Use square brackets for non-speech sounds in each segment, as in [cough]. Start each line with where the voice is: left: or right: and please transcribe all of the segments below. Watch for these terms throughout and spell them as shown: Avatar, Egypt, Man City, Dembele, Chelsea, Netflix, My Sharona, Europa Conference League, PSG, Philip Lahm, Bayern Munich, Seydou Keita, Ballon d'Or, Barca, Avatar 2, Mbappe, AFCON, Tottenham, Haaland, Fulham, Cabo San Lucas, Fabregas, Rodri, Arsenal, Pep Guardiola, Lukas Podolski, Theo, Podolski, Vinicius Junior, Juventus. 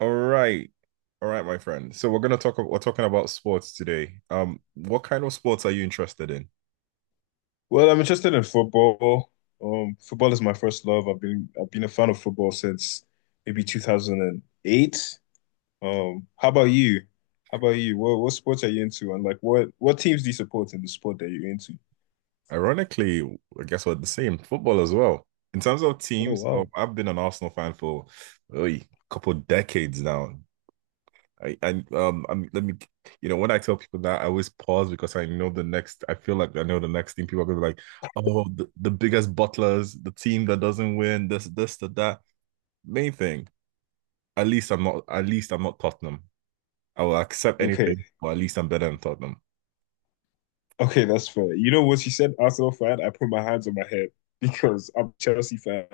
right: All right. All right, my friend. So we're talking about sports today. What kind of sports are you interested in?
left: Well, I'm interested in football. Football is my first love. I've been a fan of football since maybe 2008. Um, how about you? How about you? What sports are you into, and like what teams do you support in the sport that you're into?
right: Ironically, I guess we're the same, football as well. In terms of
left: Oh
right: teams,
left: wow.
right: I've been an Arsenal fan for a couple decades now. Let me when I tell people that I always pause because I feel like I know the next thing people are gonna be like, oh the biggest butlers, the team that doesn't win, this, that, that. Main thing, at least I'm not Tottenham. I will accept
left: Okay,
right: anything, or at least I'm better than Tottenham.
left: okay, that's fair. You know, what she said Arsenal fan, I put my hands on my head [laughs] because I'm a Chelsea fan.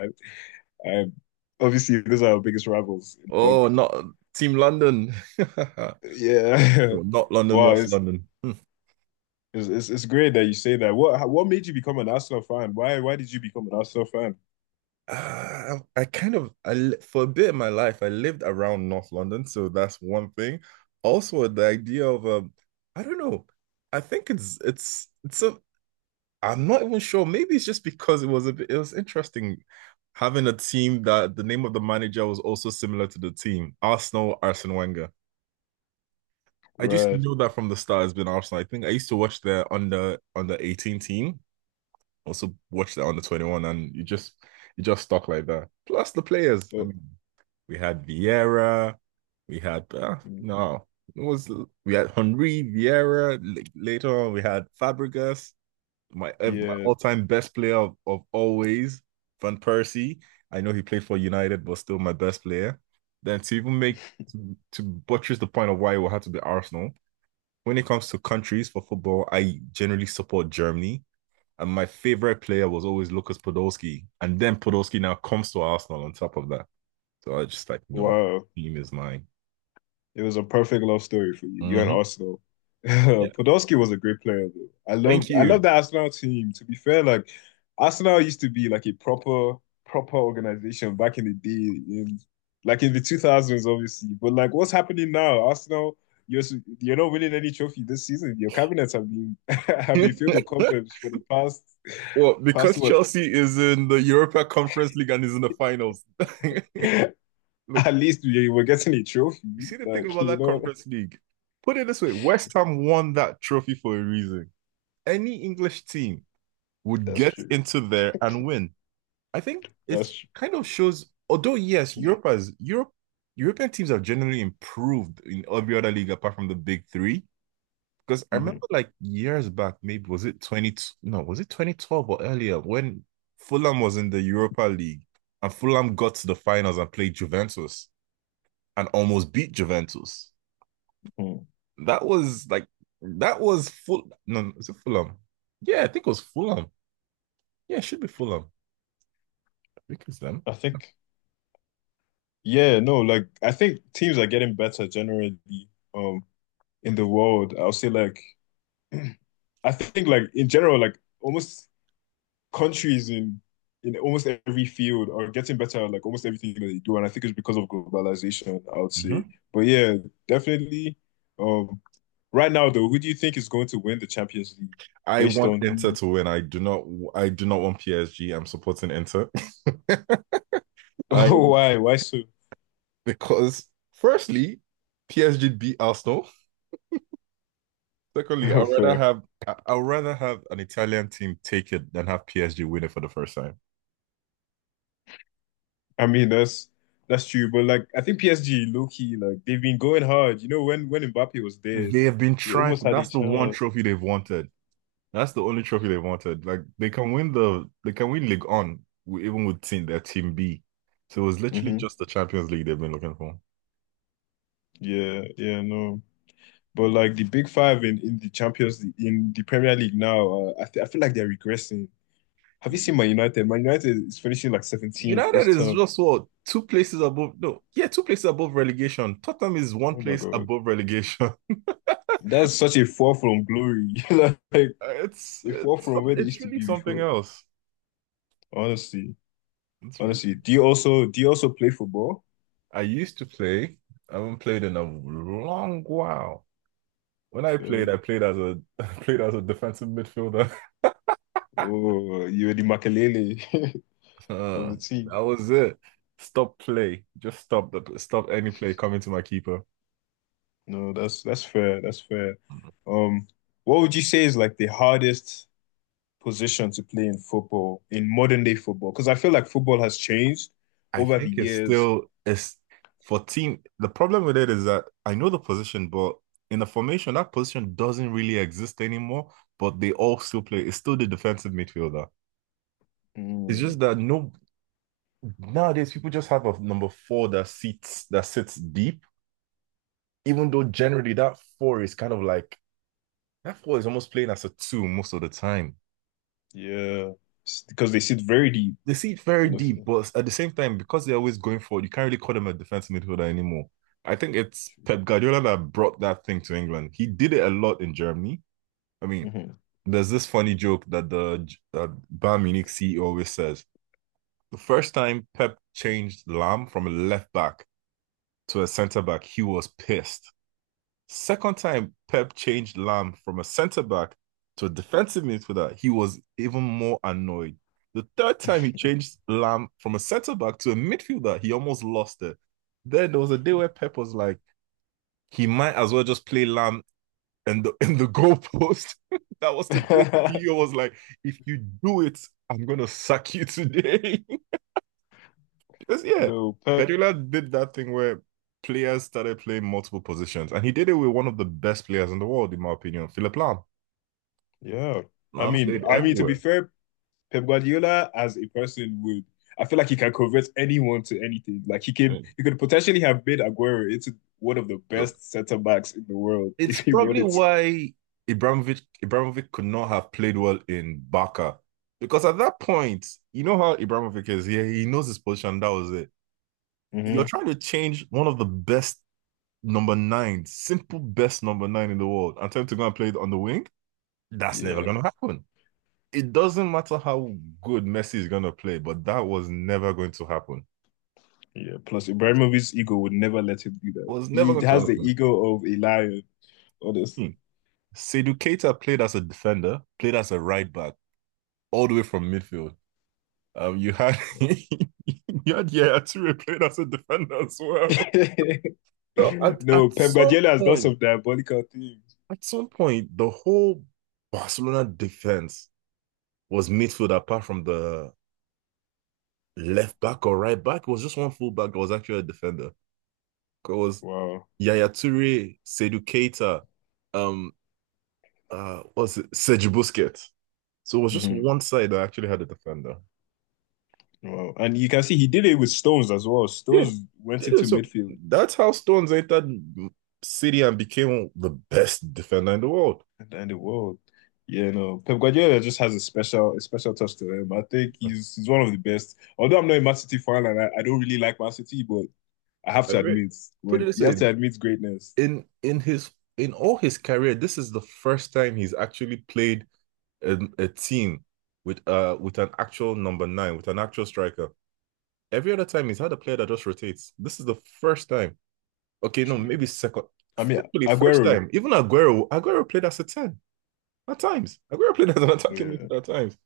left: I'm Obviously those are our biggest rivals in
right: Oh,
left: London.
right: not Team London. [laughs]
left: Yeah.
right: Oh, not
left: [laughs]
right: London,
left: Wow,
right: West
left: it's
right: London. Hmm.
left: It's, it's great that you say that. What made you become an Arsenal fan? Why did you become an Arsenal fan?
right: Uh, I, kind of, for a bit of my life, I lived around North London, so that's one thing. Also, the idea of, I don't know, I think it's a, I'm not even sure. Maybe it's just because it was interesting having a team that the name of the manager was also similar to the team, Arsenal, Arsene Wenger. I just
left: Right.
right: know that from the start has been Arsenal. I think I used to watch their under 18 team, also watch their under 21, and you just stuck like that. Plus the players. I
left: Oh,
right: mean, we had Vieira, we had
left: mm,
right: no, it was we had Henry Vieira. Later on, we had Fabregas, my
left: yeah.
right: all time best player of always, Van Persie. I know he played for United, but still my best player. Then to even make to buttress the point of why it will have to be Arsenal when it comes to countries for football, I generally support Germany. And my favorite player was always Lukas Podolski. And then Podolski now comes to Arsenal on top of that. So I just like, you know what?
left: Wow.
right: Team is mine.
left: It was a perfect love story for you. You and
right: Mm-hmm.
left: Arsenal. [laughs]
right: Yeah.
left: Podolski was a great player though. I
right: Thank
left: loved I
right: you.
left: loved the Arsenal team. To be fair, like Arsenal used to be like a proper organization back in the day in like in the 2000s obviously. But like what's happening now? You're s- you're not winning any trophy this season. Your cabinets have been [laughs] have been filled with
right: [laughs]
left: cobwebs for the past
right: Well,
left: past
right: because
left: what?
right: Chelsea is in the Europa Conference League and is in the finals. [laughs]
left: [laughs]
right: Look,
left: At least we were getting a trophy.
right: you see the thing
left: Like,
right: about
left: you
right: that
left: know,
right: Conference League? Put it this way, West Ham won that trophy for a reason. Any English team
left: [laughs]
right: would
left: that's
right: get
left: true.
right: into there and win. I think
left: That's
right: it's
left: true.
right: kind of shows, although yes, Europe has Europe European teams have generally improved in every other league apart from the big three. Because I remember
left: Mhm.
right: like years back, maybe was it 20, no, was it 2012 or earlier when Fulham was in the Europa League and Fulham got to the finals and played Juventus and almost beat Juventus.
left: Mhm.
right: That was like that was full no, is it Fulham? Yeah, I think it was Fulham. Yeah, it should be Fulham. I think it's them.
left: I think. Yeah, no, like I think teams are getting better generally um in the world. I'll say like [clears throat] I think like in general, like almost countries in almost every field are getting better at like almost everything that they do. And I think it's because of globalization, I would say.
right: Mm-hmm.
left: But yeah, definitely. Um right now though, who do you think is going to win the Champions League
right: I
left: based
right: want Inter
left: on
right: to win. I do not. I do not want PSG. I'm supporting Inter. [laughs] I
left: who? [laughs] why? Why so
right: because firstly, PSG beat Arsenal. Secondly, I'd
left: [laughs]
right: rather
left: fair?
right: have I- would rather have an Italian team take it than have PSG win it for the first time.
left: I mean, that's true, but like I think PSG low key like they've been going hard. You know, when Mbappe was there,
right: They have been
left: they
right: trying for
left: almost had a
right: that's the one
left: chance.
right: trophy they've wanted. That's the only trophy they wanted. Like they can win League On even with team their team B. So it was literally
left: Hmm.
right: just the Champions League they've been looking for.
left: Yeah, yeah, no. But like the big five in the Champions League, in the Premier League now, I feel like they're regressing. Have you seen Man United? Man United is finishing like 17th
right: United
left: this
right: is
left: term.
right: just what two places above. No, yeah, two places above relegation. Tottenham is one
left: Oh my
right: place
left: God.
right: above relegation. [laughs]
left: That's such a fall from glory. [laughs] Like a fall from where they
right: It's
left: used to
right: really
left: be
right: something
left: before.
right: else.
left: Honestly.
right: It's really.
left: Honestly. Do you also play football?
right: I used to play. I haven't played in a long while. When I played as a [laughs] I played as a defensive midfielder. [laughs]
left: Oh, you were the Makelele [laughs] of
right: Uh,
left: the
right: that
left: team.
right: was it. Stop play. Just stop the stop any play coming to my keeper.
left: No, that's fair. That's fair. Um, what would you say is like the hardest position to play in football, in modern day football? Because I feel like football has changed
right: I
left: over the
right: think it's
left: years.
right: still it's for team. The problem with it is that I know the position, but in the formation, that position doesn't really exist anymore. But they all still play. It's still the defensive midfielder. It's
left: Mm,
right: just that no nowadays people just have a number four that sits deep. Even though generally that four is kind of like that four is almost playing as a two most of the time.
left: yeah. Because they sit very deep
right: They see it very
left: on the
right: deep,
left: field.
right: but at the same time, because they're always going forward, you can't really call them a defensive midfielder anymore. I think it's Pep Guardiola that brought that thing to England. He did it a lot in Germany. I mean,
left: Mhm.
right: there's this funny joke that the that Bayern Munich CEO always says. The first time Pep changed Lam from a left back to a centre back, he was pissed. Second time Pep changed Lam from a centre back to a defensive midfielder, he was even more annoyed. The third time he changed Lam from a centre back to a midfielder, he almost lost it. Then there was a day where Pep was like, he might as well just play Lam and the in the goalpost. [laughs] That was the day Theo
left: [laughs]
right: was like, if you do it, I'm gonna sack you today. [laughs] It's, yeah,
left: No, Pep.
right: Guardiola did that thing where players started playing multiple positions, and he did it with one of the best players in the world, in my opinion, Philip Lahm.
left: Yeah. I
right: Lahm
left: mean,
right: played
left: I mean to be
right: everywhere.
left: fair, Pep Guardiola as a person would. I feel like he can convert anyone to anything. Like he
right: I
left: could,
right: mean,
left: he could potentially have made Aguero into one of the
right: look,
left: best center backs in the world [laughs]
right: it's
left: if he
right: probably
left: wanted to.
right: why Ibrahimovic could not have played well in Barca because at that point, you know how Ibrahimovic is. Yeah, he knows his position. That was it. You're
left: Mhm.
right: trying to change one of the best number nine in the world, and tell him to go and play it on the wing. That's never
left: Yeah,
right: gonna happen. It doesn't matter how good Messi is gonna play, but that was never going to happen.
left: yeah. Plus, Ibrahimovic's ego would never let him do
right: It
left: that.
right: was never
left: He
right: going to
left: has the
right: happen.
left: ego of a lion,
right: Hmm.
left: honestly.
right: Seydou Keita played as a defender, played as a right back, all the way from midfield. You had [laughs] you had Yaya Toure played as a defender as well.
left: [laughs]
right: So
left: No, Pep Guardiola has done some diabolical things.
right: at some point, the whole Barcelona defense was midfield apart from the left back or right back. It was just one full back that was actually a defender. It was
left: Wow.
right: Yaya Toure, Seydou Keita, um, what's it, Serge Busquets. So it was just
left: Mhm.
right: one side that actually had a defender.
left: Wow. And you can see he did it with Stones as well.
right: Yeah,
left: Stones went
right: did
left: into
right: it. So
left: midfield
right: that's how Stones entered City and became the best defender in the world.
left: in the world. Yeah, no. Pep Guardiola just has a special touch to him. I think he's one of the best. Although I'm not a Man City fan and I don't really like Man City, but I have to
right: That's right.
left: admit
right: Put it
left: when
right: this
left: you have
right: way:
left: to admit greatness.
right: in his in all his career, this is the first time he's actually played a team with an actual number nine, with an actual striker. Every other time he's had a player that just rotates. This is the first time. Okay, no,
left: True.
right: maybe second.
left: I mean
right: Actually, first
left: Aguero.
right: time. Even Aguero played as a 10 at times. Aguero played as an
left: Oh,
right: attacking
left: yeah.
right: midfielder at times.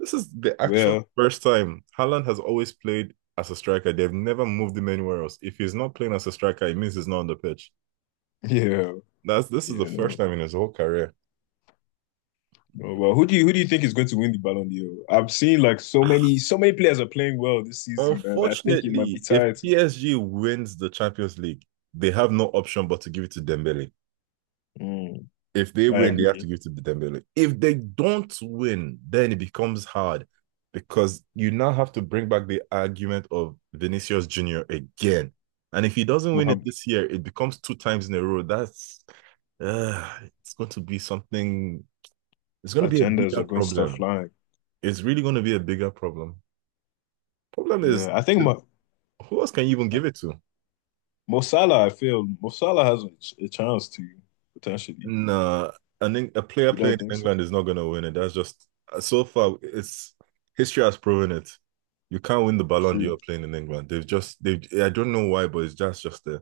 right: This is the actual
left: Well,
right: first time. Haaland has always played as a striker. They've never moved him anywhere else. If he's not playing as a striker, it means he's not on the pitch.
left: [laughs] yeah,
right: That's this is the
left: yeah,
right: first
left: no.
right: time in his whole career.
left: No, well, who do you think is going to win the Ballon d'Or? I've seen like so many, so many players are playing well this season, and I think it might be
right: Unfortunately, if
left: tied to.
right: PSG wins the Champions League, they have no option but to give it to Dembele.
left: Mm,
right: If they
left: I
right: win, they have to
left: agree.
right: give to the Dembele. If they don't win, then it becomes hard because you now have to bring back the argument of Vinicius Junior again. And if he doesn't win it
left: Mohamed
right: this year, it becomes two times in a row. That's it's going to be something. It's going to be a
left: agendas
right: bigger
left: are going to start
right: problem.
left: flying.
right: It's really going to be a bigger problem. Problem is,
left: Yeah, I think my
right: who else can you even
left: I
right: give it to?
left: Mo Salah, I feel Mo Salah has a chance to potentially.
right: Nah, a player
left: You
right: playing
left: don't
right: in
left: think so?
right: England is not going to win it. That's just so far. It's history has proven it. You can't win the Ballon d'Or
left: True.
right: playing in England. They've just they. I don't know why, but it's just there.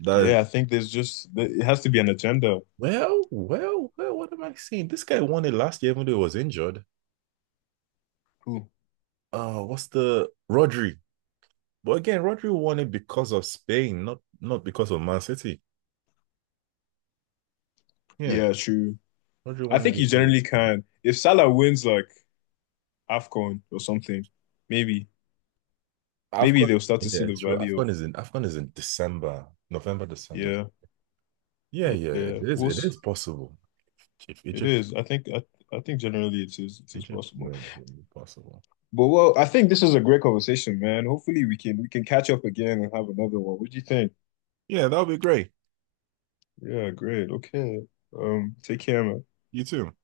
right: That
left: Yeah, I think there's just it has to be an agenda.
right: well, well, well. What am I saying? This guy won it last year, even though he was injured.
left: Ooh.
right: What's the Rodri? But again, Rodri won it because of Spain, not because of Man City. Yeah,
left: Yeah, true.
right: Rodri
left: I
right: won it
left: think you
right: because
left: generally
right: of
left: can. If Salah wins like AFCON or something, maybe maybe
right: AFCON.
left: they'll start to
right: Yeah,
left: see the
right: it's true.
left: value of
right: AFCON is in December, November, December.
left: yeah,
right: Yeah, yeah, it
left: yeah.
right: is. It is possible. If
left: It
right: Egypt,
left: is. I think generally it is
right: Egypt
left: possible.
right: wins, it will be possible.
left: But well, I think this is a great conversation, man. Hopefully we can catch up again and have another one. What do you think?
right: Yeah, that would be great.
left: Yeah, great. Okay. Take care, man.
right: You too.